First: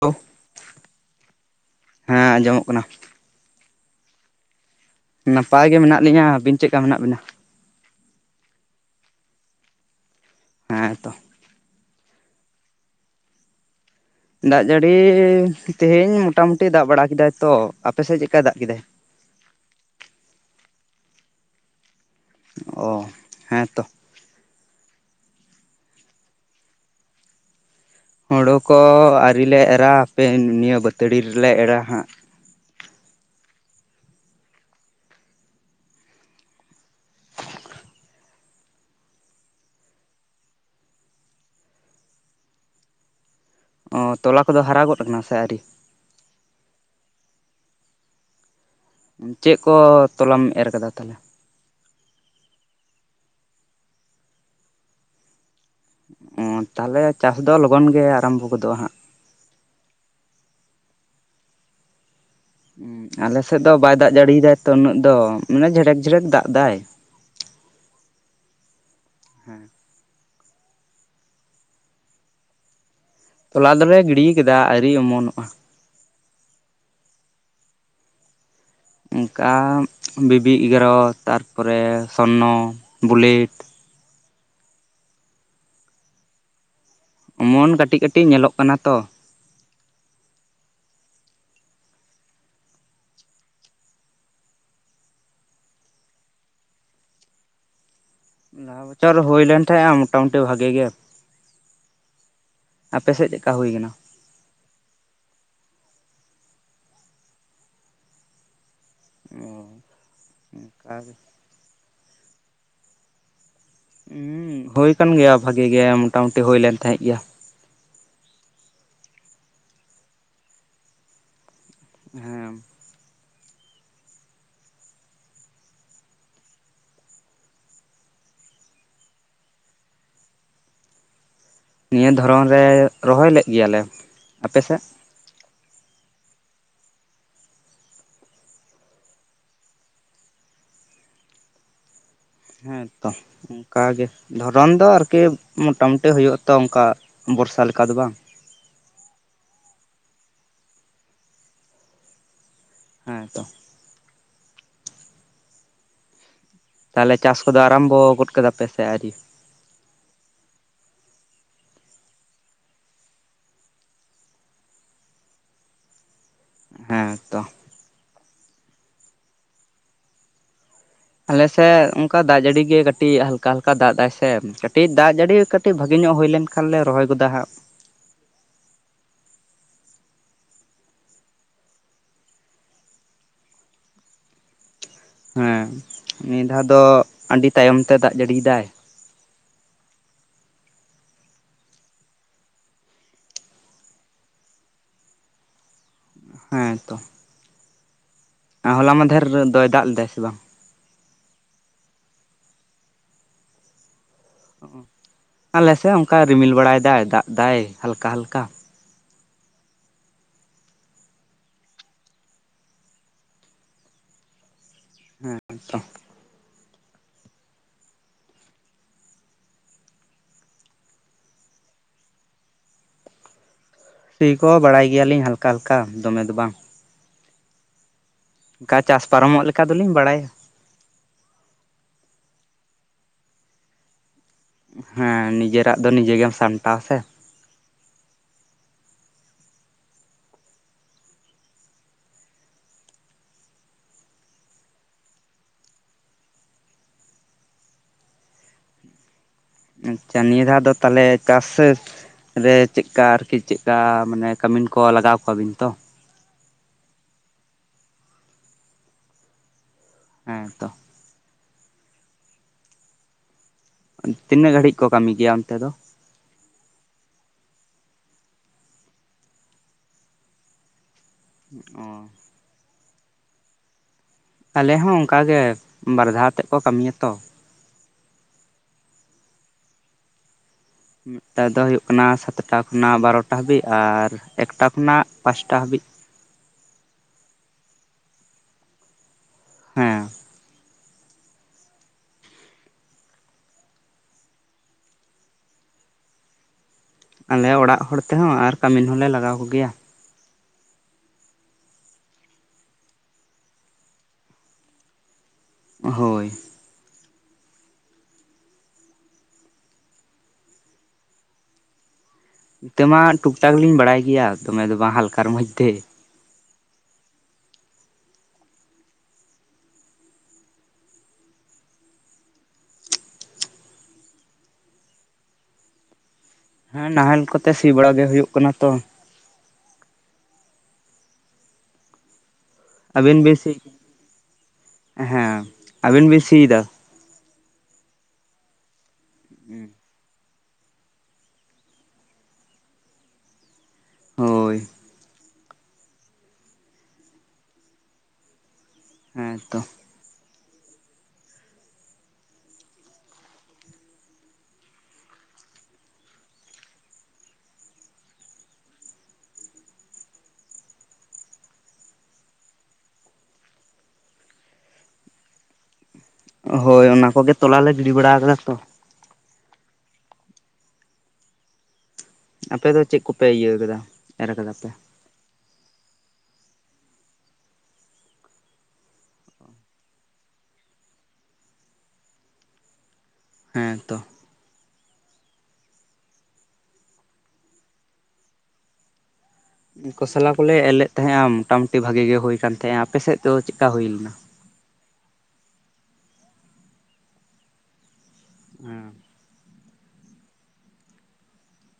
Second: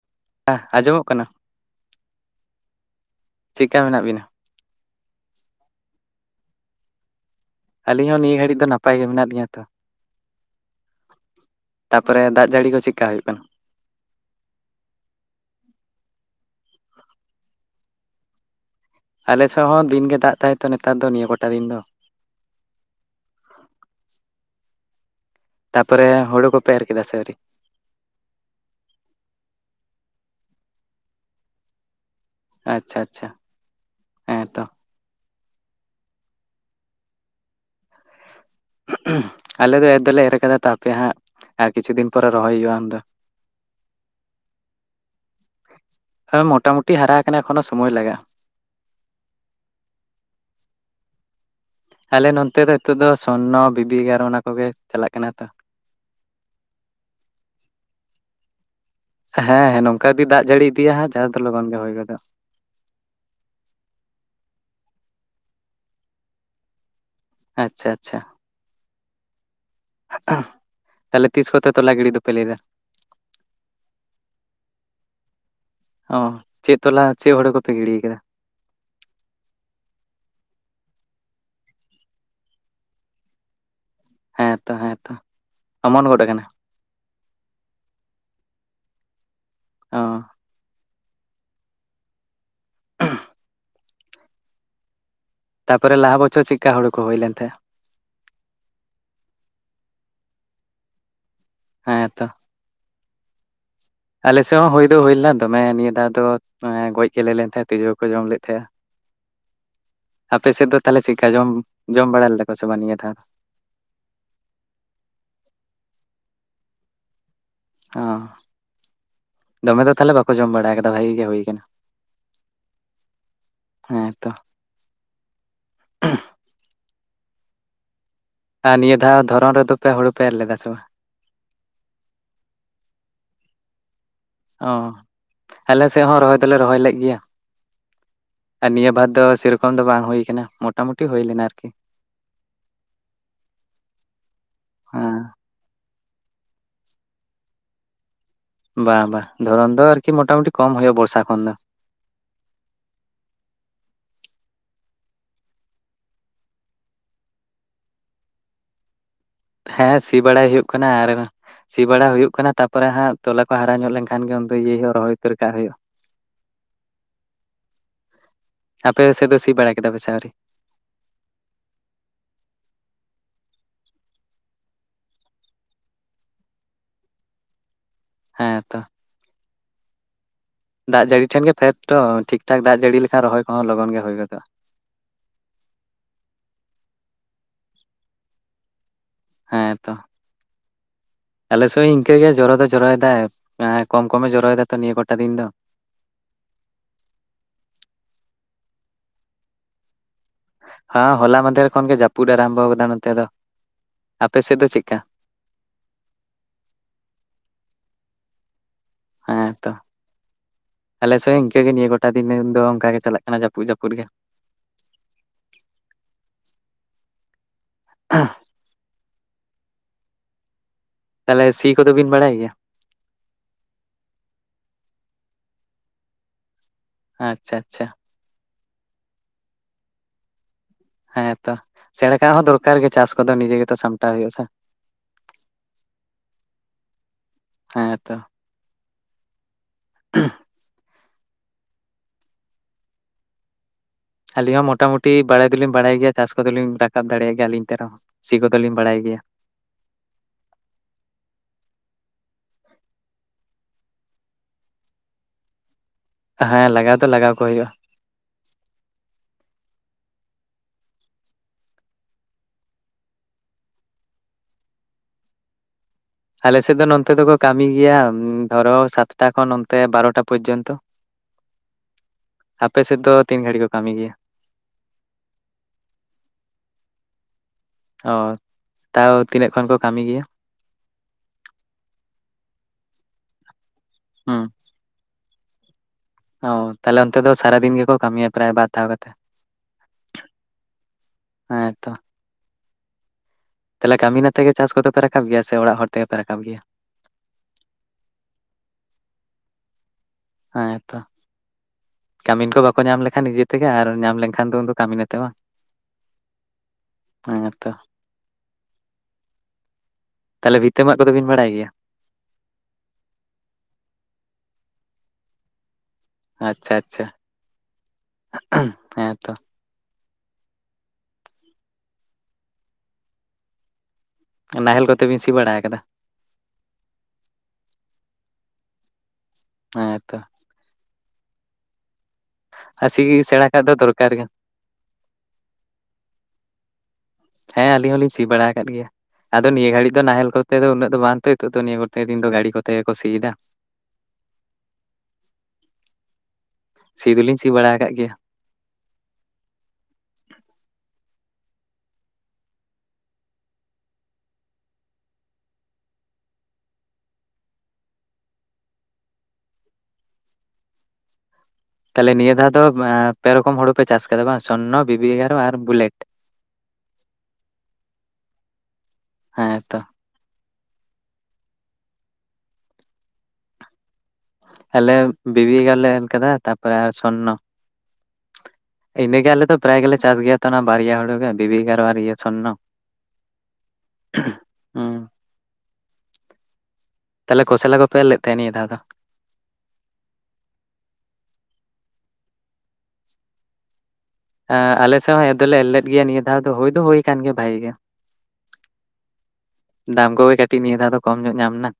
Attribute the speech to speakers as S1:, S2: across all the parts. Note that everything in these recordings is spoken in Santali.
S1: ᱦᱮᱞᱳ
S2: ᱟᱸ ᱟᱸᱡᱚᱢᱚᱜ ᱠᱟᱱᱟ,
S1: ᱦᱮᱸ ᱟᱸᱡᱚᱢᱚᱜ ᱠᱟᱱᱟ
S2: ᱪᱮᱜᱠᱟ ᱢᱮᱱᱟᱜ ᱵᱤᱱᱟ?
S1: ᱱᱟᱯᱟᱭ ᱜᱮ ᱢᱮᱱᱟᱜ ᱞᱤᱧᱟᱹ ᱟᱹᱵᱤᱱ ᱪᱮᱜ ᱠᱟ ᱢᱮᱱᱟᱜ ᱵᱤᱱᱟ?
S2: ᱟᱹᱞᱤᱧ ᱦᱚᱸ ᱱᱤᱭᱟᱹ ᱜᱷᱟᱹᱲᱤᱡ ᱫᱚ ᱱᱟᱯᱟᱭ ᱜᱮ ᱢᱮᱱᱟᱜ ᱞᱤᱧᱟ ᱛᱚ᱾
S1: ᱦᱮᱸ ᱛᱚ
S2: ᱛᱟᱯᱨᱮ ᱫᱟᱜ ᱡᱟᱹᱲᱤ ᱠᱚ ᱪᱮᱜᱠᱟ ᱦᱩᱭᱩᱜ ᱠᱟᱱᱟ?
S1: ᱫᱟᱜ ᱡᱟᱹᱲᱤ ᱛᱮᱦᱮᱧ ᱢᱚᱴᱟᱢᱩᱴᱤ ᱫᱟᱜ ᱵᱟᱲᱟ ᱠᱮᱫᱟᱭ ᱛᱚ ᱟᱯᱮᱥᱮᱡ ᱪᱮᱜᱠᱟᱭ ᱫᱟᱜ ᱠᱮᱫᱟᱭ?
S2: ᱟᱞᱮᱥᱮᱜ ᱦᱚᱸ ᱫᱤᱱ ᱜᱮ ᱫᱟᱜ ᱛᱟᱦᱮᱸ ᱛᱚ ᱱᱮᱛᱟᱨ ᱫᱚ ᱱᱤᱭᱟᱹ ᱠᱚᱴᱟ ᱫᱤᱱ ᱫᱚ
S1: ᱚ, ᱦᱮᱸ ᱛᱚ
S2: ᱛᱟᱨᱯᱚᱨᱮ ᱦᱳᱲᱳ ᱠᱚᱯᱮ ᱮᱨ ᱠᱮᱫᱟ ᱥᱮ ᱟᱹᱣᱨᱤ?
S1: ᱦᱳᱲᱳ ᱠᱚ ᱟᱹᱨᱤᱞᱮ ᱮᱨᱟ ᱦᱟᱯᱮ ᱱᱤᱭᱟᱹ ᱵᱟᱹᱛᱟᱹᱲᱤ ᱨᱮᱞᱮ ᱮᱨᱟ ᱦᱟᱸᱜ
S2: ᱟᱪᱪᱷᱟ ᱟᱪᱪᱷᱟ, ᱦᱮᱸ ᱛᱚ ᱟᱞᱮ ᱫᱚ ᱮᱨ ᱫᱚᱞᱮ ᱮᱨ ᱠᱟᱫᱟ ᱛᱚ ᱦᱟᱯᱮ ᱦᱟᱸᱜ ᱟᱨ ᱠᱤᱪᱷᱩ ᱫᱤᱱ ᱯᱚᱨᱮ ᱨᱚᱦᱚᱭ ᱦᱩᱭᱩᱜᱼᱟ [unintelligible]
S1: ᱚ ᱛᱚᱞᱟ ᱠᱚᱫᱚ ᱦᱟᱨᱟ ᱜᱚᱫ ᱠᱟᱱᱟ ᱥᱮ ᱟᱹᱨᱤ?
S2: ᱦᱚᱭ ᱢᱚᱴᱟᱢᱩᱴᱤ ᱦᱟᱨᱟ ᱟᱠᱟᱱᱟ ᱮᱠᱷᱚᱱᱚ ᱥᱚᱢᱚᱭ ᱞᱟᱜᱟᱜᱼᱟ
S1: ᱪᱮᱜ ᱠᱚ ᱛᱚᱞᱟᱢ ᱮᱨ ᱠᱟᱫᱟ ᱛᱟᱞᱦᱮ?
S2: ᱟᱞᱮ ᱱᱚᱱᱛᱮ ᱫᱚ ᱦᱤᱛᱚᱜ ᱫᱚ ᱥᱚᱱᱱᱚ ᱵᱤᱵᱤ ᱮᱜᱟᱨᱚ ᱚᱱᱟ ᱠᱚᱜᱮ ᱪᱟᱞᱟᱜ ᱠᱟᱱᱟ ᱛᱚ
S1: ᱚᱸ ᱛᱟᱦᱞᱮ ᱪᱟᱥ ᱫᱚ ᱞᱚᱜᱚᱱ ᱜᱮ ᱟᱨᱟᱢᱵᱷᱚ ᱜᱚᱫᱚᱜᱼᱟ ᱦᱟᱸᱜ
S2: ᱦᱮᱸ ᱦᱮᱸ ᱱᱚᱝᱠᱟ ᱡᱩᱫᱤ ᱫᱟᱜ ᱡᱟᱹᱲᱤ ᱤᱫᱤᱭᱟ ᱦᱟᱸᱜ [unintelligible] ᱫᱚ ᱞᱚᱜᱚᱱ ᱜᱮ ᱦᱳᱭ ᱜᱚᱫᱚᱜ
S1: ᱟᱞᱮᱥᱮᱫ ᱫᱚ ᱵᱟᱭ ᱫᱟᱜ ᱡᱟᱹᱲᱤᱭ ᱫᱟᱭ ᱛᱚ ᱩᱱᱟᱹᱜ ᱫᱚ ᱢᱟᱱᱮ ᱡᱷᱮᱲᱮᱠ ᱡᱷᱮᱲᱮᱠ ᱫᱟᱜ ᱫᱟᱭ
S2: ᱟᱪᱪᱷᱟ ᱟᱪᱪᱷᱟ ᱦᱟᱜᱼᱟ, ᱛᱟᱦᱞᱮ ᱛᱤᱥ ᱠᱚᱛᱮ ᱛᱚᱞᱟ ᱜᱤᱲᱤ ᱫᱚᱯᱮ ᱞᱟᱹᱭᱫᱟ?
S1: ᱛᱚᱞᱟ ᱫᱚᱞᱮ ᱜᱤᱰᱤ ᱠᱮᱫᱟ ᱟᱹᱨᱤ ᱚᱢᱚᱱᱚᱜᱼᱟ
S2: ᱚᱸ ᱪᱮᱫ ᱛᱚᱞᱟ, ᱪᱮᱫ ᱦᱳᱲᱳ ᱠᱚᱯᱮ ᱜᱤᱲᱤ ᱠᱟᱫᱟ?
S1: ᱚᱝᱠᱟ ᱵᱤᱵᱤ ᱮᱜᱟᱨᱚ ᱛᱟᱨᱯᱚᱨᱮ ᱥᱚᱱᱱᱚ, ᱵᱩᱞᱮᱴ
S2: ᱦᱮᱸᱛᱚ ᱦᱮᱸᱛᱚ, ᱚᱢᱚᱱ ᱜᱚᱫ ᱠᱟᱱᱟ
S1: ᱚᱢᱚᱱ ᱠᱟᱹᱴᱤᱡ ᱠᱟᱹᱴᱤᱡ ᱧᱮᱞᱚᱜ ᱠᱟᱱᱟ ᱛᱚ
S2: ᱚ [inaudible] ᱛᱟᱯᱚᱨᱮ ᱞᱟᱦᱟ ᱵᱚᱪᱷᱚᱨ ᱪᱮᱜᱠᱟ ᱦᱳᱲᱳ ᱠᱚ ᱦᱩᱭ ᱞᱮᱱ ᱛᱟᱦᱮᱸᱼᱟ?
S1: ᱞᱟᱦᱟ ᱵᱚᱪᱷᱚᱨ ᱦᱳᱭ ᱞᱮᱱ ᱛᱟᱦᱮᱸᱜᱼᱟ ᱢᱚᱴᱟ-ᱢᱩᱩᱴᱤ ᱵᱷᱟᱜᱮ ᱜᱮ
S2: ᱦᱮᱸ ᱛᱚ
S1: ᱟᱯᱮᱥᱮᱫ ᱪᱮᱫᱠᱟ ᱦᱩᱭᱠᱟᱱᱟ?
S2: ᱟᱞᱮᱥᱮᱜ ᱦᱚᱸ ᱦᱳᱭ ᱫᱚ ᱦᱳᱭ ᱞᱮᱱᱟ ᱫᱚᱢᱮ ᱱᱤᱭᱟᱹ ᱫᱷᱟᱣ ᱫᱚ ᱮᱸ ᱜᱚᱡ ᱜᱮᱞᱮ ᱞᱮᱱ ᱛᱟᱦᱮᱸᱫ, ᱛᱤᱡᱩ ᱠᱚᱠᱚ ᱡᱚᱢ ᱞᱮᱫ ᱛᱟᱦᱮᱸᱼᱟ ᱛᱟᱦᱮᱜᱼᱟ ᱟᱯᱮ ᱥᱮᱫ ᱫᱚ ᱛᱟᱞᱦᱮ
S1: ᱚᱱᱠᱟᱜᱮ
S2: ᱪᱮᱜᱠᱟ ᱡᱚᱢ, ᱡᱚᱢ ᱵᱟᱲᱟ ᱞᱮᱫᱟ ᱠᱚ ᱥᱮ ᱵᱟᱝ ᱱᱤᱭᱟᱹ ᱫᱷᱟᱣ
S1: [unintelligible] ᱦᱩᱭ ᱠᱟᱱ ᱜᱮᱭᱟ ᱵᱷᱟᱹᱜᱮ ᱜᱮ ᱢᱚᱴᱟ-ᱢᱩᱩᱴᱤ ᱦᱳᱭ ᱞᱮᱱ ᱛᱟᱦᱮᱸᱡ ᱜᱮᱭᱟ
S2: ᱚᱸ, ᱫᱚᱢᱮ ᱫᱚ ᱛᱟᱦᱞᱮ ᱵᱟᱠᱚ ᱡᱚᱢ ᱵᱟᱲᱟ ᱠᱟᱫᱟ ᱵᱷᱟᱹᱜᱮ ᱜᱮ ᱦᱳᱭ ᱠᱟᱱᱟ
S1: ᱦᱮᱸ
S2: ᱦᱮᱸ ᱛᱚ [unintelligible] ᱟᱨ ᱱᱤᱭᱟᱹ ᱫᱷᱟᱣ ᱫᱷᱚᱨᱚᱱ ᱨᱮᱫᱚ ᱯᱮ ᱦᱳᱲᱳ ᱯᱮ ᱮᱨ ᱞᱮᱫᱟ ᱥᱮ ᱵᱟᱝ?
S1: ᱱᱤᱭᱟᱹ ᱫᱷᱚᱨᱚᱱ ᱨᱮ ᱨᱚᱦᱚᱭ ᱞᱮᱫ ᱜᱮᱭᱟ ᱞᱮ
S2: ᱚ, ᱟᱞᱮ ᱥᱮᱜ ᱦᱚᱸ ᱨᱚᱦᱚᱭ ᱫᱚᱞᱮ ᱨᱚᱦᱚᱭ ᱞᱮᱜ ᱜᱮᱭᱟ ᱟᱨ ᱱᱤᱭᱟᱹ ᱵᱟᱨ ᱫᱚ ᱥᱮᱨᱚᱠᱚᱢ ᱫᱚ ᱵᱟᱝ ᱦᱳᱭ ᱠᱟᱱᱟ ᱢᱚᱴᱟ-ᱢᱩᱴᱤ ᱦᱳᱭ ᱞᱮᱱᱟ ᱟᱨᱠᱤ
S1: ᱦᱮᱸ ᱛᱚ ᱚᱝᱠᱟᱜᱮ, ᱫᱷᱚᱨᱚᱱ ᱫᱚ
S2: ᱦᱮᱸ
S1: ᱟᱨᱠᱤ ᱢᱚᱴᱟᱢᱩᱩᱴᱤ ᱦᱳᱭᱳᱜᱼᱟ ᱛᱚ ᱚᱱᱠᱟ ᱵᱚᱨᱥᱟ ᱞᱮᱠᱟ ᱫᱚ ᱵᱟᱝ
S2: ᱵᱟᱝ ᱵᱟᱝ ᱫᱷᱚᱨᱚᱱ ᱫᱚ ᱟᱨᱠᱤ ᱢᱚᱴᱟᱟᱢᱩᱴᱤ ᱠᱚᱢ ᱦᱩᱭᱩᱜᱼᱟ, ᱵᱚᱨᱥᱟ ᱠᱷᱚᱱ ᱫᱚ
S1: ᱦᱮᱸ ᱛᱚ ᱛᱟᱦᱚᱞᱮ ᱪᱟᱥ ᱠᱚᱫᱚ ᱟᱨᱟᱢᱵᱚ ᱜᱚᱫ ᱠᱟᱫᱟ ᱥᱮ ᱟᱹᱣᱨᱤ᱾
S2: ᱦᱮᱸ ᱥᱤ ᱵᱟᱲᱟᱭ ᱦᱩᱭᱩᱜ ᱠᱟᱱᱟ ᱟᱨ᱾ ᱥᱤ ᱵᱟᱲᱟ ᱦᱩᱭᱩᱜ ᱠᱟᱱᱟ ᱛᱟᱯᱚᱨᱮᱟᱸᱜ ᱛᱚᱞᱟ ᱠᱚ ᱦᱟᱨᱟ ᱧᱚᱜ ᱞᱮᱱᱠᱷᱟᱱ ᱜᱮ ᱩᱱ ᱤᱭᱟᱹ ᱨᱚᱦᱚᱭ ᱩᱛᱟᱹᱨ ᱠᱟᱜ ᱦᱳᱭᱳᱜ᱾
S1: ᱦᱮᱸ ᱛᱚ
S2: ᱟᱯᱮ ᱥᱮᱫ ᱫᱚ ᱥᱤ ᱵᱟᱲᱟ ᱠᱮᱫᱟ ᱯᱮ ᱥᱮᱜ ᱟᱹᱣᱨᱤ᱾
S1: ᱟᱞᱮᱥᱮᱫ ᱚᱱᱠᱟ ᱫᱟᱜ ᱡᱟᱹᱲᱤ ᱜᱮᱭ ᱠᱟᱹᱴᱤᱡ ᱦᱟᱞᱠᱟ ᱦᱟᱞᱠᱟ ᱫᱟᱜ ᱫᱟᱭ ᱥᱮ ᱠᱟᱹᱴᱤᱡ ᱫᱟᱜ ᱡᱟᱹᱲᱤ᱾ ᱠᱟᱹᱴᱤᱡ ᱵᱷᱟᱜᱤ ᱧᱚᱜ ᱦᱩᱭ ᱞᱮᱱ ᱠᱷᱟᱱ ᱞᱮ ᱨᱚᱦᱚᱭ ᱜᱚᱫᱟ ᱦᱟᱸᱜ᱾
S2: ᱦᱮᱸ ᱛᱚ ᱫᱟᱜ ᱡᱟᱹᱲᱤ ᱴᱷᱮᱱ ᱜᱮ ᱯᱷᱮᱰ ᱛᱚ ᱴᱷᱤᱠ ᱴᱷᱟᱠ ᱫᱟᱜ ᱡᱟᱹᱲᱤ ᱞᱮᱠᱷᱟᱱ ᱨᱚᱦᱚᱭ ᱠᱚᱸᱦᱚᱸ ᱞᱚᱜᱚᱱ ᱜᱮ ᱦᱳᱭ ᱜᱚᱫᱚᱜᱼᱟ᱾
S1: ᱦᱮᱸ ᱱᱤᱭᱟᱹ ᱫᱷᱟᱣ ᱫᱚ ᱟᱹᱰᱤ ᱛᱟᱭᱚᱢ ᱛᱮ ᱫᱟᱜ ᱡᱟᱹᱲᱤᱭᱫᱟᱭ ᱾
S2: ᱦᱮᱸᱛᱚ ᱟᱞᱮᱥᱮᱫ ᱤᱱᱠᱟᱹᱜᱮ ᱡᱚᱨᱚ ᱫᱚ ᱡᱚᱨᱚᱭ ᱫᱟᱭ ᱮ ᱠᱚᱢ ᱠᱚᱢᱮ ᱡᱚᱨᱚᱭᱫᱟᱭ ᱛᱚ ᱱᱤᱭᱟᱹ ᱠᱚᱴᱟ ᱫᱤᱱ ᱫᱚ᱾
S1: ᱦᱮᱸ ᱛᱚ ᱦᱚᱞᱟ ᱢᱟᱫᱷᱮᱨ ᱫᱚᱭ ᱫᱟᱜ ᱞᱮᱫᱟᱭ ᱥᱮ ᱵᱟᱝ᱾
S2: ᱦᱮᱸ ᱦᱚᱞᱟ ᱢᱟᱫᱷᱮᱨ ᱠᱷᱚᱱ ᱜᱮ ᱡᱟᱹᱯᱩᱫ ᱟᱨᱟᱢᱵᱷᱚ ᱠᱟᱫᱟᱭ ᱱᱚᱱᱛᱮ ᱫᱚ ᱟᱯᱮ ᱥᱮᱫ ᱫᱚ ᱪᱮᱫ ᱠᱟ᱾
S1: ᱟᱞᱮᱥᱮ ᱚᱱᱠᱟ ᱨᱤᱢᱤᱞ ᱵᱟᱲᱟᱭ ᱫᱟᱭ ᱫᱟᱜ ᱫᱟᱭ ᱦᱟᱞᱠᱟ ᱦᱟᱞᱠᱟ᱾
S2: ᱦᱮᱸ ᱛᱚ ᱟᱞᱮᱥᱮᱱ ᱦᱚ ᱤᱱᱠᱟᱹ ᱜᱮ ᱱᱤᱭᱟᱹ ᱠᱚᱴᱟ ᱫᱤᱱ ᱫᱚ ᱚᱱᱠᱟ ᱜᱮ ᱪᱟᱞᱟᱜ ᱠᱟᱱᱟ ᱡᱟᱹᱯᱩᱜ ᱡᱟᱹᱯᱩᱜ ᱜᱮ᱾
S1: ᱦᱮᱸ ᱛᱚ
S2: [unintelligible] ᱛᱟᱦᱚᱞᱮ ᱥᱤ ᱠᱚᱫᱚ ᱵᱤᱱ ᱵᱟᱲᱟᱭ ᱜᱮᱭᱟ᱾
S1: ᱥᱤ ᱠᱚᱦᱚ ᱵᱟᱲᱟᱭ ᱜᱮᱭᱟᱞᱤᱧ ᱦᱟᱞᱠᱟ ᱦᱟᱞᱠᱟ ᱫᱚᱢᱮ ᱫᱚ ᱵᱟᱝ᱾
S2: ᱟᱪᱪᱷᱟ ᱟᱪᱪᱷᱟ
S1: ᱚᱱᱠᱟ ᱪᱟᱥ ᱯᱟᱨᱚᱢᱚᱜ ᱞᱮᱠᱟ ᱫᱚᱞᱤᱧ ᱵᱟᱲᱟᱭᱟ᱾
S2: ᱦᱮᱸᱛᱚ ᱥᱮᱬᱮᱠᱟᱜ ᱦᱚᱸ ᱫᱚᱨᱠᱟᱨ ᱜᱮ ᱪᱟᱥ ᱠᱚᱫᱚ ᱱᱤᱡᱮ ᱜᱮᱛᱚ ᱥᱟᱢᱴᱟᱣ ᱦᱩᱭᱩᱜᱼᱟ ᱥᱮ᱾
S1: ᱦᱮᱸ ᱱᱤᱡᱮᱨᱟᱜ ᱫᱚ ᱱᱤᱡᱮᱜᱮ ᱥᱟᱢᱴᱟᱣ ᱥᱮ᱾
S2: ᱦᱮᱸᱛᱚ [unintelligible] ᱟᱹᱞᱤᱧ ᱦᱚᱸᱢᱚᱴᱟᱟᱢᱩᱴᱤ ᱵᱟᱲᱟᱭ ᱫᱚᱞᱤᱧ ᱵᱟᱲᱟᱭ ᱜᱮᱭᱟ ᱪᱟᱥ ᱠᱚᱫᱚ ᱞᱤᱧ ᱨᱟᱠᱟᱵ ᱫᱟᱲᱮᱭᱟᱜ ᱜᱮᱭᱟ ᱟᱹᱞᱤᱧ ᱛᱮ᱾ ᱨᱮᱦᱚᱸ ᱥᱤ ᱠᱚᱫᱚᱞᱤᱧ ᱵᱟᱲᱟᱭ ᱜᱮᱭᱟ᱾
S1: ᱟᱪᱪᱷᱟ ᱱᱤᱭᱟᱹ ᱫᱷᱟᱣ ᱫᱚ ᱛᱟᱦᱚᱞᱮ ᱪᱟᱥ ᱥᱷᱮᱥ᱾ ᱨᱮ ᱪᱮᱠᱽᱠᱟ ᱟᱨᱠᱤ ᱪᱮᱠᱽᱠᱟ ᱢᱟᱱᱮ ᱠᱟᱹᱢᱤᱱ ᱠᱚ ᱞᱟᱜᱟᱣ ᱠᱚᱣᱟᱵᱤᱱ ᱛᱚ᱾
S2: ᱦᱮᱸ ᱞᱟᱜᱟᱣ ᱫᱚ ᱞᱟᱜᱟᱣ ᱠᱚ ᱦᱩᱭᱳᱜᱼᱟ᱾
S1: ᱦᱮᱸ ᱛᱚ ᱛᱤᱱᱟᱹᱜ ᱜᱷᱟᱹᱲᱤᱡ ᱠᱚ ᱠᱟᱹᱢᱤ ᱜᱮᱭᱟ ᱚᱱᱛᱮ ᱫᱚ?
S2: ᱟᱞᱮᱥᱮᱫ ᱫᱚ ᱱᱚᱱᱛᱮ ᱫᱚᱠᱚ ᱠᱟᱢᱤ ᱜᱮᱭᱟ ᱫᱷᱚᱨᱚ ᱥᱟᱛᱴᱟ ᱠᱷᱚᱱ ᱱᱚᱱᱛᱮ ᱵᱟᱨᱳᱴᱟ ᱯᱚᱨᱡᱚᱱᱛᱚ᱾
S1: ᱚ᱾
S2: ᱟᱯᱮ ᱥᱮᱫ ᱫᱚ ᱛᱤᱱ ᱜᱷᱟᱹᱲᱤᱡ ᱠᱚ ᱠᱟᱢᱤᱭ ᱜᱮᱭᱟ?
S1: ᱟᱞᱮ ᱦᱚᱸ ᱚᱱᱠᱟ ᱜᱮ ᱵᱟᱨ ᱫᱷᱟᱣ ᱟᱛᱮᱛ ᱠᱚ ᱠᱟᱢᱤᱭᱟ ᱛᱚ᱾
S2: ᱚ ᱛᱟᱣ ᱛᱤᱱᱟᱹᱜ ᱠᱷᱚᱱ ᱠᱚ ᱠᱟᱢᱤᱭ ᱜᱮᱭᱟ?
S1: ᱢᱤᱫᱴᱟᱝ ᱫᱚ ᱦᱳᱭᱳᱜ ᱠᱟᱱᱟ ᱥᱟᱛᱴᱟ ᱠᱷᱚᱱᱟᱜ ᱵᱟᱨᱳᱴᱟ ᱦᱟᱵᱤᱡ ᱟᱨ
S2: ᱦᱩᱸ
S1: ᱮᱠᱴᱟ ᱠᱷᱚᱱᱟᱜ ᱯᱟᱥᱴᱟ ᱦᱟᱹᱵᱤᱡ᱾
S2: ᱚ ᱛᱟᱦᱞᱮ ᱚᱱᱛᱮ ᱫᱚ ᱥᱟᱨᱟ ᱫᱤᱱ ᱜᱮᱠᱚ ᱠᱟᱹᱢᱤᱭᱟ ᱯᱨᱟᱭ ᱵᱟᱨ ᱫᱷᱟᱣ ᱠᱟᱛᱮᱜ᱾
S1: ᱦᱮᱸ
S2: ᱦᱮᱸ ᱛᱚ ᱛᱟᱦᱚᱞᱮ ᱠᱟᱢᱤᱱ ᱱᱟᱛᱮ ᱜᱮ ᱪᱟᱥ ᱠᱚᱫᱚᱯᱮ ᱨᱟᱠᱟᱵ ᱜᱮᱭᱟ ᱥᱮ ᱚᱲᱟᱜ ᱦᱚᱲ ᱛᱮᱜᱮ ᱯᱮ ᱨᱟᱠᱟᱵ ᱜᱮᱭᱟ᱾
S1: ᱟᱞᱮ ᱚᱲᱟᱜ ᱦᱚᱲ ᱛᱮᱸᱦᱚᱸ ᱟᱨ ᱠᱟᱹᱢᱤᱱ ᱦᱚᱸᱞᱮ ᱞᱟᱜᱟᱣ ᱠᱚᱜᱮᱭᱟ᱾
S2: ᱦᱮᱸ ᱛᱚ ᱠᱟᱹᱢᱤᱱ ᱠᱚ ᱵᱟᱠᱚ ᱧᱟᱢ ᱞᱮᱠᱷᱟᱱ ᱱᱤᱡᱮ ᱛᱮᱜᱮ ᱟᱨ ᱧᱟᱢ ᱞᱮᱱᱠᱷᱟᱱ ᱫᱚ ᱩᱱ ᱫᱚ ᱠᱟᱹᱢᱤᱱ ᱟᱛᱮ ᱢᱟ ᱾
S1: ᱦᱚᱭ
S2: ᱦᱮᱸ ᱛᱚ ᱛᱟᱦᱚᱞᱮ ᱵᱷᱤᱛᱟᱹ ᱢᱟᱜ ᱠᱚᱫᱚᱵᱤᱱ ᱵᱟᱲᱟᱭ ᱜᱮᱭᱟ?
S1: ᱱᱤᱛᱚᱜ ᱢᱟ ᱴᱩᱠ ᱴᱟᱠ ᱞᱤᱧ ᱵᱟᱲᱟᱭ ᱜᱮᱭᱟ ᱫᱚᱢᱮ ᱫᱚ ᱵᱟᱝ ᱦᱟᱞᱠᱟᱨ ᱢᱚᱫᱽᱫᱷᱮ ᱾
S2: ᱟᱪᱪᱷᱟ ᱟᱪᱪᱷᱟ ᱦᱮᱸ ᱛᱚ ᱾ ᱱᱟᱦᱮᱞ ᱠᱚᱛᱮ ᱵᱤᱱ ᱥᱤ ᱵᱟᱲᱟ ᱟᱠᱟᱫᱟ?
S1: ᱦᱮᱸ ᱱᱟᱦᱮᱞ ᱠᱚᱛᱮ ᱥᱤ ᱵᱟᱲᱟ ᱜᱮ ᱦᱩᱭᱩᱜ ᱠᱟᱱᱟ ᱛᱚ ᱾
S2: ᱦᱮᱸ ᱛᱚ ᱾ ᱟᱨ
S1: ᱟᱹᱵᱤᱱ ᱵᱤᱱ
S2: ᱥᱮᱬᱟ
S1: ᱥᱤ,
S2: ᱠᱟᱜ ᱫᱚ ᱫᱚᱨᱠᱟᱨ ᱜᱮ
S1: ᱦᱮᱸ ᱟᱹᱵᱤᱱ ᱵᱤᱱ ᱥᱤᱭᱮᱫᱟ ᱾
S2: ᱦᱮᱸ ᱟᱹᱞᱤᱧ ᱦᱚᱸ ᱞᱤᱧ ᱥᱤ ᱵᱟᱲᱟ ᱟᱠᱟᱫ ᱜᱮᱭᱟ ᱟᱫᱚ ᱱᱤᱭᱟᱹ ᱜᱷᱟᱹᱲᱤᱡ ᱱᱟᱦᱮᱞ ᱠᱚᱛᱮ ᱫᱚ ᱩᱱᱟᱹᱜ ᱫᱚ ᱵᱟᱝᱛᱮ ᱱᱤᱛᱚᱜ ᱫᱚ ᱱᱤᱭᱟᱹ ᱠᱚᱛᱮ ᱫᱤᱱ ᱫᱚ ᱜᱟᱹᱰᱤ ᱠᱚᱛᱮ ᱜᱮ ᱠᱚ ᱥᱤᱭᱮᱫᱟ ᱾
S1: ᱦᱚᱭ
S2: ᱥᱤ ᱫᱚᱞᱤᱧ ᱥᱤ ᱵᱟᱲᱟ ᱟᱠᱟᱫ ᱜᱮᱭᱟ ᱾
S1: ᱦᱮᱸᱛᱚ
S2: ᱛᱟᱦᱞᱮ ᱱᱤᱭᱟᱹ ᱫᱷᱟᱣ ᱫᱚ ᱯᱮ ᱨᱚᱠᱚᱢ ᱦᱩᱲᱩ ᱯᱮ ᱪᱟᱥ ᱟᱠᱟᱫᱟ ᱵᱟᱝ ᱥᱚᱨᱱᱚ, ᱵᱤᱵᱤ ᱮᱜᱟᱨᱚ ᱟᱨ ᱵᱩᱞᱮᱴ ᱾
S1: ᱦᱚᱭ ᱚᱱᱟ ᱠᱚᱜᱮ ᱛᱚᱞᱟ ᱞᱮ ᱜᱤᱰᱤ ᱵᱟᱲᱟ ᱟᱠᱟᱫᱟ ᱛᱚ ᱾
S2: ᱦᱮᱸ ᱛᱚ
S1: ᱟᱯᱮ ᱫᱚ ᱪᱮᱫ ᱠᱚᱯᱮ ᱤᱭᱟᱹ ᱟᱠᱟᱫᱟ ᱮᱨ ᱟᱠᱟᱫᱟ ᱯᱮ?
S2: ᱟᱞᱮ ᱵᱤᱵᱤ ᱮᱜᱟᱨᱚ ᱞᱮ ᱮᱢ ᱟᱠᱟᱫᱟ ᱛᱟᱯᱚᱨᱮ ᱟᱨ ᱥᱚᱨᱱᱚ ᱾ ᱤᱱᱟᱹᱜᱮ ᱟᱞᱮ ᱫᱚ ᱯᱨᱟᱭ ᱜᱮᱞᱮ ᱪᱟᱥ ᱜᱮᱭᱟ ᱛᱚ ᱚᱱᱟ ᱵᱟᱨᱭᱟ ᱦᱩᱲᱩ ᱜᱮ ᱵᱤᱵᱤ ᱮᱜᱟᱨᱚ ᱟᱨ ᱤᱭᱟᱹ ᱥᱚᱨᱱᱚ ᱾
S1: ᱦᱮᱸ ᱛᱚ
S2: ᱦᱩᱸ ᱛᱟᱦᱚᱞᱮ ᱠᱷᱚᱥᱞᱟ ᱠᱚᱯᱮ ᱮᱨ ᱞᱮᱫ ᱛᱟᱦᱮᱸ ᱱᱤᱭᱟᱹ ᱫᱷᱟᱣ ᱫᱚ?
S1: ᱠᱷᱚᱥᱟᱞᱟ ᱠᱚᱞᱮ ᱮᱨ ᱞᱮᱫ ᱛᱟᱦᱮᱸᱭᱟ ᱢᱚᱴᱟ ᱢᱩᱴᱤ ᱵᱷᱟᱹᱜᱤ ᱜᱮ ᱦᱩᱭ ᱠᱟᱱ ᱛᱟᱦᱮᱸ ᱭᱟ, ᱟᱯᱮᱥᱮᱫ ᱫᱚ ᱪᱮᱠᱟ ᱦᱩᱭ ᱞᱮᱱᱟ?
S2: ᱟᱞᱮ ᱥᱮᱫ ᱦᱚᱸ ᱮᱨ ᱫᱚᱞᱮ ᱮᱨ ᱞᱮᱫ ᱜᱮᱭᱟ ᱱᱤᱭᱟᱹ ᱫᱷᱟᱣ ᱫᱚ ᱦᱩᱭ ᱫᱚ ᱦᱩᱭ ᱠᱟᱱ ᱜᱮᱭᱟ ᱵᱷᱟᱜᱤ ᱜᱮ ᱾
S1: ᱦᱮᱸ
S2: ᱫᱟᱢ ᱠᱚᱜᱮ ᱠᱟᱹᱴᱤᱡ ᱱᱤᱭᱟᱹ ᱫᱷᱟᱣ ᱫᱚ ᱠᱚᱢ ᱧᱚᱜ ᱧᱟᱢ ᱮᱱᱟ ᱾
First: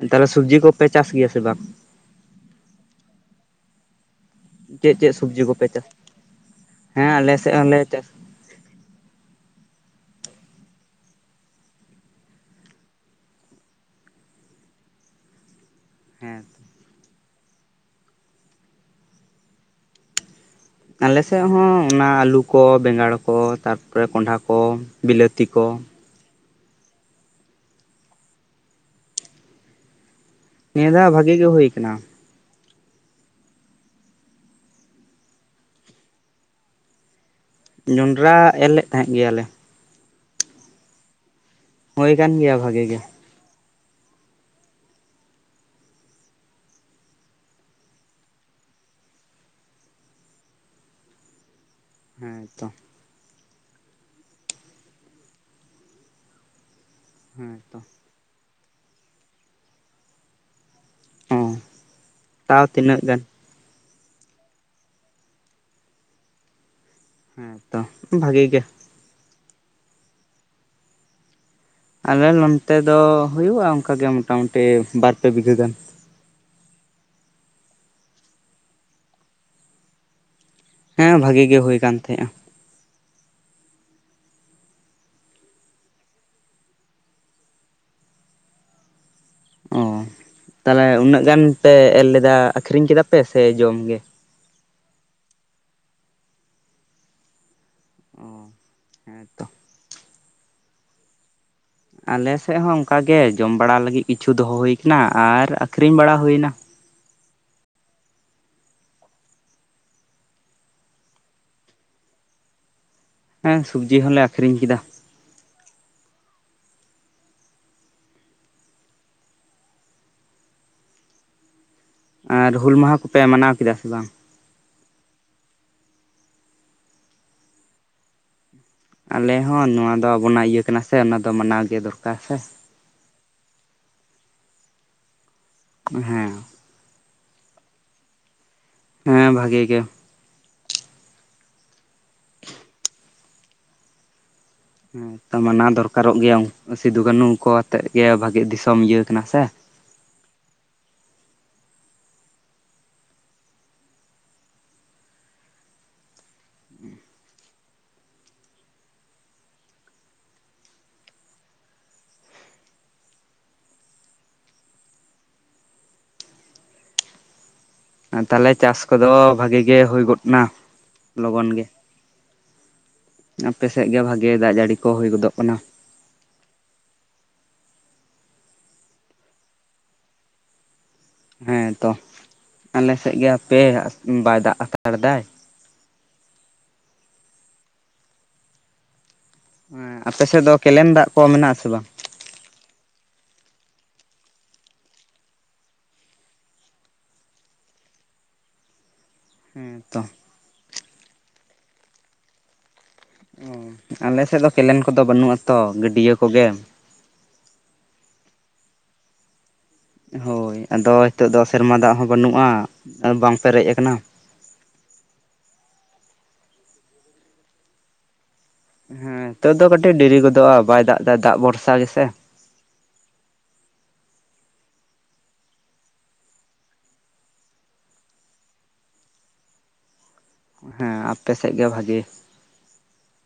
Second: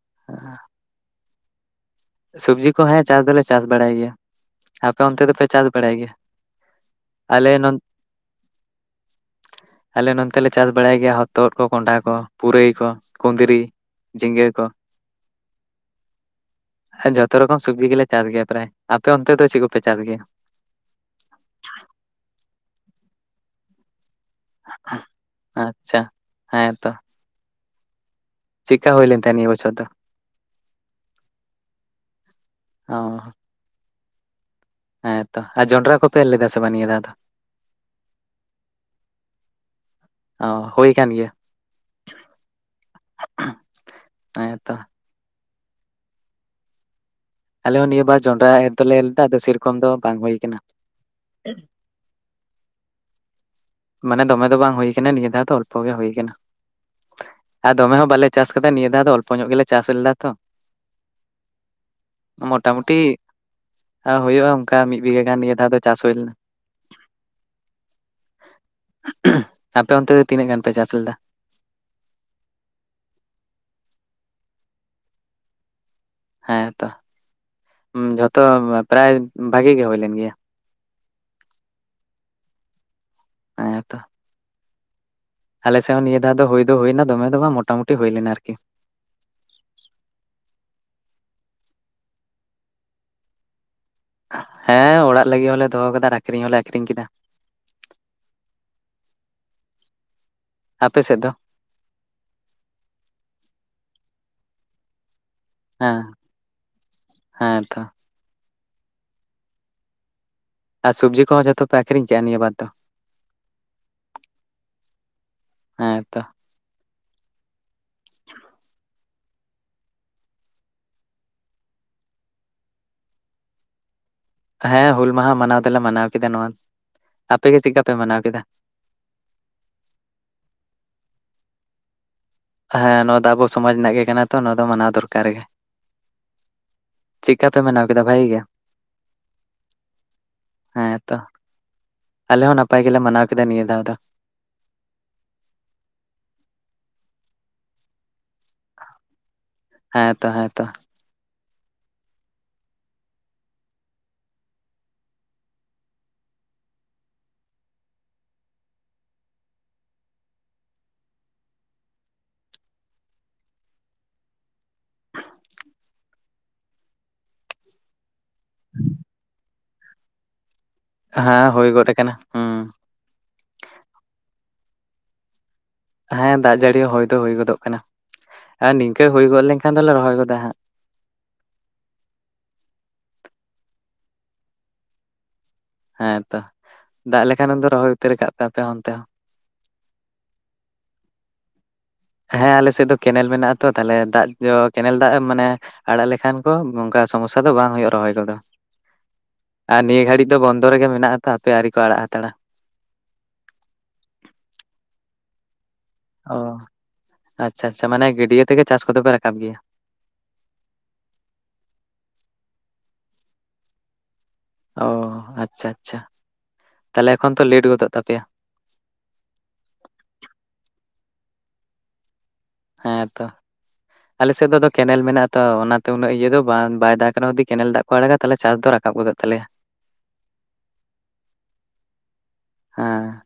S1: ᱦᱩᱸ ᱛᱟᱦᱚᱞᱮ ᱥᱩᱵᱡᱤ ᱠᱚᱯᱮ ᱪᱟᱥ ᱜᱮᱭᱟ ᱥᱮ ᱵᱟᱝ?
S2: ᱥᱚᱵᱡᱤ ᱠᱚ ᱦᱮᱸ ᱪᱟᱥ ᱫᱚᱞᱮ ᱪᱟᱥ ᱵᱟᱲᱟᱭ ᱜᱮᱭᱟ ᱾
S1: ᱪᱮᱫ ᱪᱮᱫ ᱥᱚᱵᱡᱤ ᱠᱚᱯᱮ ᱪᱟᱥ ᱦᱮᱸ ᱟᱞᱮ ᱥᱮᱫ ᱦᱚᱸᱞᱮ ᱪᱟᱥ ᱾
S2: ᱟᱞᱮ ᱱᱚᱛᱮ ᱞᱮ ᱪᱟᱥ ᱵᱟᱲᱟᱭ ᱜᱮᱭᱟ ᱦᱚᱛᱚᱫ ᱠᱚ, ᱠᱚᱸᱰᱷᱟ ᱠᱚ, ᱯᱩᱨᱟᱹᱭ ᱠᱚ, ᱠᱩᱸᱫᱽᱨᱤ ᱾ ᱡᱷᱤᱸᱜᱟᱹ ᱠᱚ ᱾
S1: ᱦᱮᱸᱛᱚ
S2: ᱡᱚᱛᱚ ᱨᱚᱠᱚᱢ ᱥᱚᱵᱽᱡᱤ ᱜᱮᱞᱮ ᱪᱟᱥ ᱜᱮᱭᱟ ᱯᱨᱟᱭ ᱟᱯᱮ ᱚᱱᱛᱮ ᱫᱚ ᱪᱮᱫ ᱠᱚᱯᱮ ᱪᱟᱥ ᱜᱮᱭᱟ?
S1: ᱟᱞᱮ ᱥᱮᱫ ᱦᱚᱸ ᱚᱱᱟ ᱟᱹᱞᱩ ᱠᱚ ᱵᱮᱸᱜᱟᱲ ᱠᱚ ᱛᱟᱨᱯᱚᱨᱮ ᱠᱚᱸᱰᱷᱟ ᱠᱚ ᱾
S2: [inaudible] ᱟᱪᱪᱷᱟ ᱦᱮᱸᱛᱚ ᱾ ᱪᱮᱜᱠᱟ ᱦᱩᱭᱞᱮᱱ ᱛᱟᱦᱮᱱ ᱱᱤᱭᱟᱹ ᱵᱚᱪᱷᱚᱨ ᱫᱚ?
S1: ᱱᱤᱭᱟᱹ ᱫᱷᱟᱣ ᱵᱷᱟᱹᱜᱤ ᱜᱮ ᱦᱩᱭ ᱟᱠᱟᱱᱟ ᱾
S2: ᱚ ᱦᱮᱸᱛᱚ ᱟᱨ ᱡᱚᱸᱰᱽᱨᱟ ᱠᱚᱯᱮ ᱮᱨ ᱞᱮᱫᱟ ᱥᱮ ᱵᱟᱝ ᱱᱤᱭᱟᱹ ᱫᱟᱣ ᱫᱚ?
S1: ᱡᱚᱸᱰᱽᱨᱟ ᱮᱨ ᱞᱮᱫ ᱛᱟᱦᱮᱸᱫ ᱜᱮᱭᱟᱞᱮ ᱾
S2: ᱚ ᱦᱩᱭ ᱠᱟᱱ ᱜᱮᱭᱟ ᱾
S1: ᱦᱩᱭ ᱠᱟᱱ ᱜᱮᱭᱟ ᱵᱷᱟᱹᱜᱤ ᱜᱮ᱾
S2: ᱦᱮᱸᱛᱚ ᱾ ᱟᱞᱮ ᱦᱚᱸ ᱱᱤᱭᱟᱹ ᱵᱟᱨ ᱡᱚᱸᱰᱽᱨᱟ ᱮᱨ ᱫᱚᱞᱮ ᱮᱨ ᱞᱮᱫᱟ ᱟᱫᱚ ᱥᱮᱨᱚᱠᱚᱢ ᱫᱚ ᱵᱟᱝ ᱦᱩᱭ ᱟᱠᱟᱱᱟ᱾
S1: ᱦᱮᱸᱛᱚ
S2: ᱢᱟᱱᱮ ᱫᱚᱢᱮ ᱫᱚ ᱵᱟᱝ ᱦᱩᱭ ᱟᱠᱟᱱᱟ ᱱᱤᱭᱟᱹ ᱫᱷᱟᱣ ᱫᱚ ᱚᱞᱯᱚ ᱜᱮ ᱦᱩᱭ ᱟᱠᱟᱱᱟ
S1: ᱦᱮᱸ
S2: ᱟᱨ
S1: ᱛᱚ
S2: ᱫᱚᱢᱮ ᱦᱚᱸ ᱵᱟᱞᱮᱼᱼ ᱪᱟᱥ ᱠᱟᱛᱮ ᱱᱤᱭᱟᱹ ᱫᱷᱟᱣ ᱫᱚ ᱚᱞᱯᱚ ᱧᱚᱜ ᱜᱮᱞᱮ ᱪᱟᱥ ᱞᱮᱫᱟ ᱛᱚ᱾
S1: ᱚ ᱛᱟᱣ
S2: ᱢᱚᱴᱟ ᱢᱩᱴᱤ
S1: ᱛᱤᱱᱟᱹᱜ ᱜᱟᱱ
S2: ᱟ ᱦᱩᱭᱩᱜᱼᱟ ᱚᱱᱠᱟ ᱢᱤᱫ ᱵᱤᱜᱷᱟᱹ ᱜᱟᱱ ᱱᱤᱭᱟᱹ ᱫᱷᱟᱣ ᱫᱚ ᱪᱟᱥ ᱦᱩᱭ ᱞᱮᱱᱟ᱾
S1: ᱦᱮᱸᱛᱚ ᱵᱷᱟᱜᱮ ᱜᱮ
S2: ᱟᱯᱮ ᱚᱱᱛᱮ ᱫᱚ ᱛᱤᱱᱟᱹᱜ ᱜᱟᱱ ᱯᱮ ᱪᱟᱥ ᱞᱮᱫᱟ?
S1: ᱟᱞᱮ ᱱᱚᱱᱛᱮ ᱫᱚ ᱦᱳᱭᱳᱜᱼᱟ ᱚᱱᱠᱟ ᱜᱮ ᱢᱚᱴᱟ ᱢᱩᱴᱤ ᱵᱟᱨ ᱯᱮ ᱵᱤᱜᱷᱟᱹ ᱜᱟᱱ᱾
S2: ᱦᱮᱸᱛᱚ ᱡᱷᱚᱛᱚ ᱯᱨᱟᱭ ᱵᱷᱟᱜᱮ ᱜᱮ ᱦᱳᱭ ᱞᱮᱱ ᱜᱮᱭᱟ᱾
S1: ᱦᱮᱸ ᱵᱷᱟᱜᱮ ᱜᱮ ᱦᱳᱭ ᱠᱟᱱ ᱛᱟᱦᱮᱸᱜᱼᱟ᱾
S2: ᱦᱮ ᱛᱚ ᱟᱞᱮ ᱥᱮᱫ ᱦᱚᱸ ᱱᱤᱭᱟᱹ ᱫᱷᱟᱣ ᱫᱚ ᱦᱩᱭ ᱫᱚ ᱦᱩᱭ ᱱᱟ ᱫᱚᱢᱮ ᱫᱚ ᱵᱟᱝ ᱢᱚᱴᱟ ᱢᱩᱴᱤ ᱦᱩᱭ ᱞᱮᱱᱟ ᱟᱨᱠᱤ᱾
S1: ᱚ ᱛᱟᱦᱞᱮ ᱩᱱᱟᱹᱜ ᱜᱟᱱ ᱯᱮ ᱮᱨ ᱞᱮᱫᱟ ᱟᱠᱷᱨᱤᱧ ᱠᱮᱫᱟ ᱯᱮ ᱥᱮ ᱡᱚᱢ ᱜᱮ
S2: ᱦᱮᱸ ᱚᱲᱟᱜ ᱞᱟᱹᱜᱤᱫ ᱦᱚᱸ ᱞᱮ ᱫᱚᱦᱚ ᱠᱟᱫᱟ ᱟᱠᱷᱨᱤᱧ ᱦᱚᱸᱞᱮ ᱟᱠᱷᱨᱤᱧ ᱠᱮᱫᱟ᱾
S1: ᱚ ᱦᱮᱸᱛᱚ
S2: ᱟᱯᱮ ᱥᱮᱫ ᱫᱚ?
S1: ᱟᱞᱮ ᱥᱮᱫ ᱦᱚᱸ ᱚᱱᱠᱟ ᱜᱮ ᱡᱚᱢ ᱵᱟᱲᱟ ᱞᱟᱹᱜᱤᱫ ᱠᱤᱪᱷᱩ ᱫᱚᱦᱚ ᱦᱩᱭᱩ ᱟᱠᱟᱱᱟ ᱟᱨ ᱟᱠᱷᱨᱤᱧ
S2: ᱦᱮᱸ
S1: ᱵᱟᱲᱟ ᱦᱩᱭ ᱱᱟ᱾
S2: ᱦᱮᱸ ᱛᱚ ᱟᱨ ᱥᱚᱵᱡᱤ ᱠᱚᱦᱚ ᱡᱷᱚᱛᱚ ᱯᱮ ᱟᱹᱠᱷᱨᱤᱧ ᱠᱮᱜᱼᱟ ᱱᱤᱭᱟᱹ ᱵᱟᱨ ᱫᱚ?
S1: ᱦᱮᱸ ᱥᱚᱵᱡᱤ ᱦᱚᱞᱮ ᱟᱹᱠᱷᱨᱤᱧ ᱠᱮᱫᱟ᱾
S2: ᱦᱮᱸ ᱛᱚ᱾
S1: ᱟᱨ ᱦᱩᱹᱞ ᱢᱟᱦᱟ ᱠᱚᱯᱮ ᱢᱟᱱᱟᱣ ᱠᱮᱫᱟ ᱥᱮ ᱵᱟᱝ?
S2: ᱦᱮᱸ ᱦᱩᱹᱞ ᱢᱟᱦᱟ ᱢᱟᱱᱟᱣ ᱫᱚ ᱞᱮ ᱢᱟᱱᱟᱣ ᱠᱮᱫᱟ ᱱᱚᱣᱟ ᱟᱯᱮ ᱜᱮ ᱪᱮᱫ ᱞᱮᱠᱟ ᱯᱮ ᱢᱟᱱᱟᱣ ᱠᱮᱫᱟ?
S1: ᱟᱞᱮ ᱦᱚᱸ ᱱᱚᱣᱟ ᱫᱚ ᱟᱵᱚᱱᱟᱜ ᱤᱭᱟᱹ ᱠᱟᱱᱟ ᱥᱮ ᱚᱱᱟ ᱫᱚ ᱢᱟᱱᱟᱣ ᱜᱮ ᱫᱚᱨᱠᱟᱨ ᱥᱮᱼᱼ
S2: ᱦᱮᱸ ᱱᱚᱣᱟ ᱫᱚ ᱟᱵᱚ ᱥᱚᱢᱟᱡᱽ ᱨᱮᱱᱟᱜ ᱜᱮ ᱠᱟᱱᱟ ᱛᱚ ᱱᱚᱣᱟ ᱫᱚ ᱢᱟᱱᱟᱣ ᱫᱚᱨᱠᱟᱨ ᱜᱮ᱾
S1: ᱦᱮᱸ
S2: ᱪᱮᱫ ᱠᱟ ᱯᱮ ᱢᱟᱱᱟᱣ ᱠᱮᱫᱟ ᱵᱷᱟᱜᱮ ᱜᱮ?
S1: ᱦᱮᱸ ᱵᱷᱟᱜᱮ ᱜᱮ?
S2: ᱦᱮᱸ ᱛᱚ ᱟᱞᱮ ᱦᱚᱸ ᱱᱟᱯᱟᱭ ᱜᱮ ᱞᱮ ᱢᱟᱱᱟᱣ ᱠᱮᱫᱟ ᱱᱤᱭᱟᱹ ᱫᱷᱟᱣ ᱫᱚ᱾
S1: ᱦᱮᱸ ᱛᱚ ᱢᱟᱱᱟᱣ ᱫᱚᱨᱠᱟᱨ ᱚᱜ ᱜᱮᱭᱟ ᱥᱤᱫᱩ ᱠᱟᱹᱱᱩ ᱩᱱᱠᱩ ᱟᱛᱮᱫ ᱜᱮ ᱵᱷᱟᱹᱜᱮ ᱫᱤᱥᱚᱢ ᱤᱭᱟᱹ ᱠᱟᱱᱟ ᱥᱮ᱾
S2: ᱦᱮᱸᱛᱚ ᱦᱮᱸᱛᱚ,
S1: ᱛᱟᱦᱞᱮ ᱪᱟᱥ ᱠᱚᱫᱚ ᱵᱷᱟᱜᱮ ᱜᱮ ᱦᱳᱭ ᱜᱚᱫ ᱱᱟ?
S2: ᱦᱮᱸ ᱦᱳᱭ ᱜᱚᱫ ᱟᱠᱟᱱᱟ᱾ ᱦᱩᱸ
S1: ᱟᱯᱮ ᱥᱮᱫ ᱜᱮ ᱵᱷᱟᱜᱮ ᱫᱟᱜ ᱡᱟᱹᱲᱤ ᱠᱚ ᱦᱳᱭ ᱜᱚᱫᱚᱜ ᱠᱟᱱᱟ᱾
S2: ᱦᱮᱸ ᱫᱟᱜ ᱡᱟᱹᱲᱤ ᱦᱳᱭ ᱫᱚ ᱦᱳᱭ ᱜᱚᱫᱚᱜ ᱠᱟᱱᱟ ᱟᱨ ᱱᱤᱝᱠᱟᱹ ᱦᱳᱭ ᱜᱚᱫ ᱞᱮᱱ ᱠᱷᱟᱱ ᱫᱚᱞᱮ ᱨᱚᱦᱚᱭ ᱜᱚ ᱫᱟ ᱦᱟᱸᱜ
S1: ᱦᱮᱸᱛᱚ ᱟᱞᱮ ᱥᱮᱫ ᱜᱮ ᱦᱟᱯᱮ ᱵᱟᱭ ᱫᱟᱜ ᱦᱟᱛᱟᱲ ᱫᱟᱭ
S2: ᱦᱮᱸᱛᱚ ᱫᱟᱜ ᱞᱮ ᱠᱷᱟᱱ ᱩᱱ ᱫᱚ ᱨᱚᱦᱚᱭ ᱩᱛᱟᱹᱨ ᱠᱟᱜ ᱯᱮ ᱟᱯᱮ ᱚᱱᱛᱮ ᱦᱚᱸᱼᱼ
S1: ᱦᱮᱸ ᱟᱯᱮ ᱥᱮᱫ ᱫᱚ ᱠᱮᱱᱮᱞ ᱫᱟᱜ ᱠᱚ ᱢᱮᱱᱟᱜᱼᱟ ᱥᱮ ᱵᱟᱝ?
S2: ᱦᱮᱸ ᱟᱞᱮ ᱥᱮᱫ ᱫᱚ ᱠᱮᱱᱮᱞ ᱢᱮᱱᱟᱜᱼᱟ ᱛᱚ ᱛᱟᱦᱞᱮ ᱫᱟᱜ ᱠᱮᱱᱮᱞ ᱫᱟᱜ ᱢᱟᱱᱮᱼᱼ ᱟᱸᱲᱟᱜ ᱞᱮᱠᱷᱟᱱ ᱠᱚ ᱚᱱᱠᱟ ᱥᱚᱢᱚᱥᱟ ᱫᱚ ᱵᱟᱝ ᱦᱩᱭᱩᱜᱼᱟ ᱨᱚᱦᱚᱭ ᱠᱚᱫᱚ᱾
S1: [inaudible]
S2: ᱟᱨ ᱱᱤᱭᱟᱹ ᱜᱷᱟᱹᱲᱤᱡ ᱫᱚ ᱵᱚᱱᱫᱚ ᱨᱮᱜᱮ ᱢᱮᱱᱟᱜᱼᱟ ᱛᱚ ᱦᱟᱯᱮ ᱟᱹᱨᱤ ᱠᱚ ᱟᱸᱲᱟᱜ ᱦᱟᱛᱟᱲᱟ᱾
S1: ᱟᱞᱮ ᱥᱮᱫ ᱫᱚ ᱠᱮᱱᱮᱞ ᱠᱚᱫᱚ ᱵᱟᱹᱱᱩᱜᱼᱟ ᱛᱚ ᱜᱟᱹᱰᱭᱟᱹ ᱠᱚᱜᱮ᱾
S2: ᱚ ᱟᱪᱪᱷᱟ ᱟᱪᱪᱷᱟ ᱢᱟᱱᱮ ᱜᱟᱹᱰᱭᱟᱹ ᱛᱮᱜᱮ ᱪᱟᱥ ᱠᱚᱫᱚ ᱯᱮ ᱨᱟᱠᱟᱵ ᱜᱮᱭᱟ
S1: ᱦᱳᱭ ᱟᱫᱚ ᱱᱤᱛᱳᱜ ᱫᱚ ᱥᱮᱨᱢᱟ ᱫᱟᱜ ᱦᱚᱸ ᱵᱟᱹᱱᱩᱜᱼᱟ ᱵᱟᱝ ᱯᱮᱨᱮᱡ ᱟᱠᱟᱱᱟ
S2: ᱚ ᱟᱪᱪᱷᱟ ᱟᱪᱪᱷᱟ ᱛᱟᱦᱞᱮ ᱮᱠᱷᱚᱱ ᱛᱚ ᱞᱮᱴ ᱜᱚᱫᱚᱜ ᱛᱟᱯᱮᱭᱟ
S1: ᱦᱮᱸ ᱛᱚ ᱫᱚ ᱠᱟᱹᱴᱤᱡ ᱰᱮᱨᱤ ᱜᱚᱫᱚᱜᱼᱟ ᱵᱟᱭ ᱫᱟᱜ ᱫᱟ ᱫᱟᱜ ᱵᱷᱚᱨᱥᱟ ᱜᱮ ᱥᱮᱼᱼ
S2: ᱦᱮᱸ ᱛᱚᱼᱼ ᱟᱞᱮ ᱥᱮᱫ ᱫᱚ ᱟᱫᱚ ᱠᱮᱱᱮᱞ ᱢᱮᱱᱟᱜᱼᱟ ᱛᱚ ᱚᱱᱟ ᱛᱮ ᱩᱱᱟᱹᱜ ᱤᱭᱟᱹ ᱫᱚ ᱵᱟᱝ ᱵᱟᱭ ᱫᱟᱜ ᱨᱮᱦᱚᱸ ᱡᱩᱫᱤ ᱠᱮᱱᱮᱞ ᱫᱟᱜᱼᱼ ᱠᱚ ᱟᱲᱟᱜᱟ ᱛᱟᱞᱮ ᱪᱟᱥ ᱫᱚ ᱨᱟᱠᱟᱵ ᱜᱚᱫᱚᱜ ᱛᱟᱞᱮᱭᱟ
S1: ᱦᱮᱸ ᱟᱯᱮ ᱥᱮᱫ ᱜᱮ ᱵᱷᱟᱜᱮᱼᱼ
S2: ᱦᱮᱸ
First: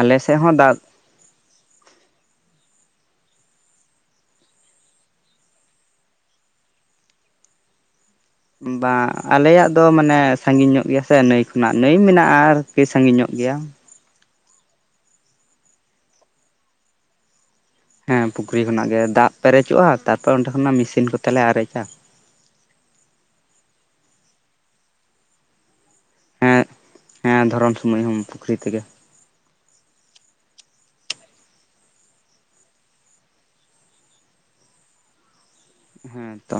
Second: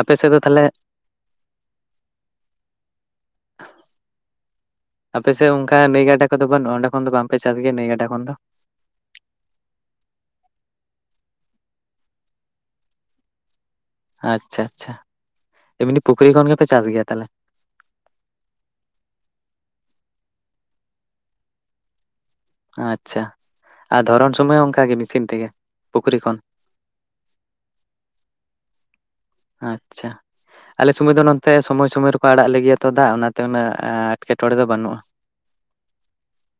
S2: ᱟᱯᱮ ᱥᱮᱫ ᱫᱚ
S1: ᱦᱚᱸ
S2: ᱛᱟᱦᱞᱮ
S1: ᱫᱟᱜ [inaudible]
S2: ᱟᱯᱮ ᱥᱮᱫ ᱚᱱᱠᱟ ᱱᱟᱹᱭ ᱜᱟᱰᱟ ᱠᱚᱫᱚ ᱵᱟᱹᱱᱩᱜᱼᱟ ᱚᱸᱰᱮ ᱠᱷᱚᱱ ᱫᱚ ᱵᱟᱝ ᱯᱮ ᱪᱟᱥ ᱜᱮᱭᱟ ᱱᱟᱹᱭ ᱜᱟᱰᱟ ᱠᱷᱚᱱ ᱫᱚᱼᱼ
S1: ᱵᱟᱝ, ᱟᱞᱮᱭᱟᱜ ᱫᱚ ᱢᱟᱱᱮ ᱥᱟᱺᱜᱤᱧ ᱧᱚᱜ ᱜᱮᱭᱟ ᱥᱮ ᱱᱟᱹᱭ ᱠᱷᱚᱱᱟᱜ। ᱱᱟᱹᱭ ᱢᱮᱱᱟᱜᱼᱟ ᱟᱨᱠᱤ, ᱥᱟᱺᱜᱤᱧ ᱧᱚᱜ ᱜᱮᱭᱟ।
S2: ᱟᱪᱪᱷᱟ ᱟᱪᱪᱷᱟ ᱮᱢᱱᱤ ᱯᱩᱠᱷᱨᱤ ᱠᱷᱚᱱ ᱜᱮᱯᱮ ᱪᱟᱥ ᱜᱮᱭᱟ ᱛᱟᱦᱟᱞᱮ?
S1: ᱦᱮᱸ ᱯᱩᱠᱷᱨᱤ ᱠᱷᱚᱱᱟᱜ ᱜᱮ। ᱫᱟᱜ ᱯᱮᱨᱮᱡᱚᱜᱼᱟ ᱛᱟᱨᱯᱚᱨ ᱚᱸᱰᱮ ᱠᱷᱚᱱᱟᱜ ᱢᱮᱥᱤᱱ ᱠᱚᱛᱮᱞᱮ ᱟᱨᱮᱡᱟ।
S2: ᱟᱪᱪᱷᱟ ᱟᱨ ᱫᱷᱚᱨᱚᱱ ᱥᱚᱢᱚᱭ ᱦᱚᱸ ᱚᱱᱠᱟ ᱜᱮ ᱢᱮᱥᱤᱱ ᱛᱮᱜᱮ᱾ ᱯᱩᱠᱷᱨᱤ ᱠᱷᱚᱱ।
S1: ᱦᱮᱸ ᱦᱮᱸ ᱫᱷᱚᱨᱚᱱ ᱥᱚᱢᱚᱭ ᱦᱚᱸ ᱯᱩᱠᱷᱨᱤ ᱛᱮᱜᱮ।
S2: ᱟᱪᱪᱷᱟ ᱟᱞᱮ ᱥᱚᱢᱚᱭ ᱫᱚ ᱱᱚᱱᱛᱮ ᱥᱚᱢᱚᱭ ᱥᱚᱢᱚᱭ ᱨᱮᱠᱚ ᱟᱲᱟᱜ ᱟᱞᱮ ᱜᱮᱭᱟ ᱛᱚ ᱫᱟᱜ ᱚᱱᱟᱛᱮ ᱩᱱᱟᱹᱜ ᱮᱴᱠᱮᱴᱚᱬᱮ ᱫᱚ ᱵᱟᱹᱱᱩᱜᱼᱟ।
S1: ᱦᱮᱸ ᱛᱚ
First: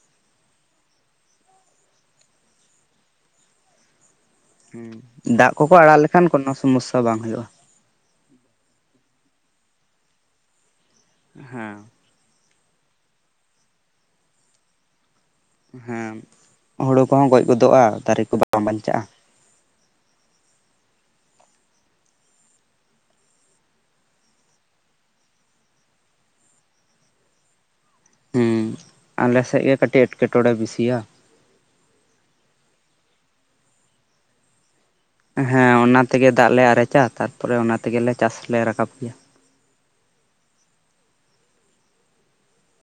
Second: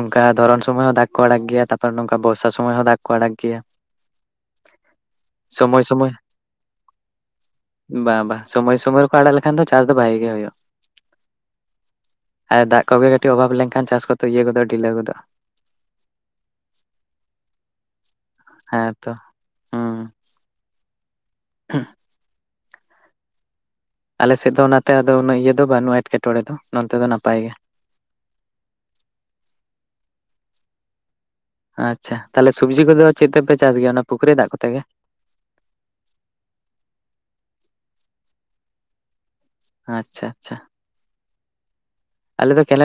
S2: ᱚᱱᱠᱟ ᱫᱷᱚᱨᱚᱱ ᱥᱚᱢᱚᱭ ᱦᱚᱸ ᱫᱟᱜ ᱠᱚ ᱟᱲᱟᱜ ᱜᱮᱭᱟ, ᱛᱟᱯᱚᱨᱮ ᱱᱚᱝᱠᱟ ᱵᱚᱨᱥᱟ ᱥᱚᱢᱚᱭ ᱦᱚᱸ ᱫᱟᱜ ᱠᱚ ᱟᱲᱟᱜ ᱜᱮᱭᱟ।
S1: ᱦᱮᱸ, ᱫᱟᱜ ᱠᱚᱠᱚ
S2: ᱥᱚᱢᱚᱭ
S1: ᱟᱲᱟᱜ
S2: ᱥᱚᱢᱚᱭ
S1: ᱞᱮᱠᱷᱟᱱ ᱠᱚᱱᱚ ᱥᱚᱢᱚᱥᱥᱟ ᱵᱟᱝ ᱦᱩᱭᱩᱜᱼᱟ।
S2: ᱵᱟᱝ ᱵᱟᱝ ᱥᱚᱢᱚᱭ ᱥᱚᱢᱚᱭ ᱨᱮᱠᱚ ᱟᱲᱟᱜ ᱞᱮᱠᱷᱟᱱ ᱫᱚ ᱪᱟᱥ ᱫᱚ ᱵᱷᱟᱜᱤ ᱜᱮ ᱦᱩᱭᱩᱜᱼᱟ।
S1: ᱦᱮᱸ
S2: ᱟᱨ ᱫᱟᱜ ᱠᱚᱜᱮ ᱠᱟᱹᱴᱤᱡ ᱚᱵᱷᱟᱵᱽ ᱞᱮᱱ ᱠᱷᱟᱱ ᱪᱟᱥ ᱠᱚᱫᱚ ᱤᱭᱟᱹ ᱠᱚ ᱫᱚ ᱰᱤᱞᱟᱹᱣ ᱜᱚᱫᱚᱜᱼᱟ।
S1: ᱦᱮᱸ, ᱦᱩᱲᱩ ᱠᱚᱦᱚᱸ ᱜᱚᱡ ᱜᱚᱫᱚᱜᱼᱟ ᱫᱟᱨᱮ ᱠᱚ ᱵᱟᱝ
S2: ᱦᱮᱸ
S1: ᱵᱟᱧᱪᱟᱜᱼᱟ।
S2: ᱛᱚ ᱦᱩᱸ [unintelligible] ᱟᱞᱮ ᱥᱮᱫ ᱫᱚ ᱚᱱᱟ ᱛᱮ ᱟᱫᱚ ᱩᱱᱟᱹᱜ ᱤᱭᱟᱹ ᱫᱚ ᱵᱟᱹᱱᱩᱜᱼᱟ ᱮᱴᱠᱮᱴᱚᱬᱮ ᱫᱚ, ᱱᱚᱱᱛᱮ ᱫᱚ ᱱᱟᱯᱟᱭ ᱜᱮ।
S1: ᱦᱩᱸ ᱟᱞᱮ ᱥᱮᱫ ᱜᱮ ᱠᱟᱹᱴᱤᱡ ᱮᱴᱠᱮᱴᱚᱬᱮ ᱵᱤᱥᱤᱭᱟ।
S2: ᱟᱪᱪᱷᱟ, ᱛᱟᱦᱟᱞᱮ ᱥᱚᱵᱽᱡᱤ ᱠᱚᱫᱚ ᱪᱮᱫ ᱛᱮᱯᱮ ᱪᱟᱥ ᱜᱮᱭᱟ, ᱚᱱᱟ ᱯᱩᱠᱷᱨᱤ ᱫᱟᱜ ᱠᱚᱛᱮ ᱜᱮ?
S1: ᱦᱮᱸ ᱚᱱᱟ ᱛᱮᱜᱮ ᱫᱟᱜ ᱞᱮ ᱟᱨᱮᱡᱟ, ᱛᱟᱨᱯᱚᱨᱮ ᱚᱱᱟ ᱛᱮᱜᱮ ᱞᱮ ᱪᱟᱥ ᱞᱮ ᱨᱟᱠᱟᱵ ᱜᱮᱭᱟ।
S2: ᱟᱪᱪᱷᱟ ᱟᱪᱪᱷᱟ ᱟᱞᱮ ᱫᱚ ᱠᱮᱱᱮᱞ ᱼᱼ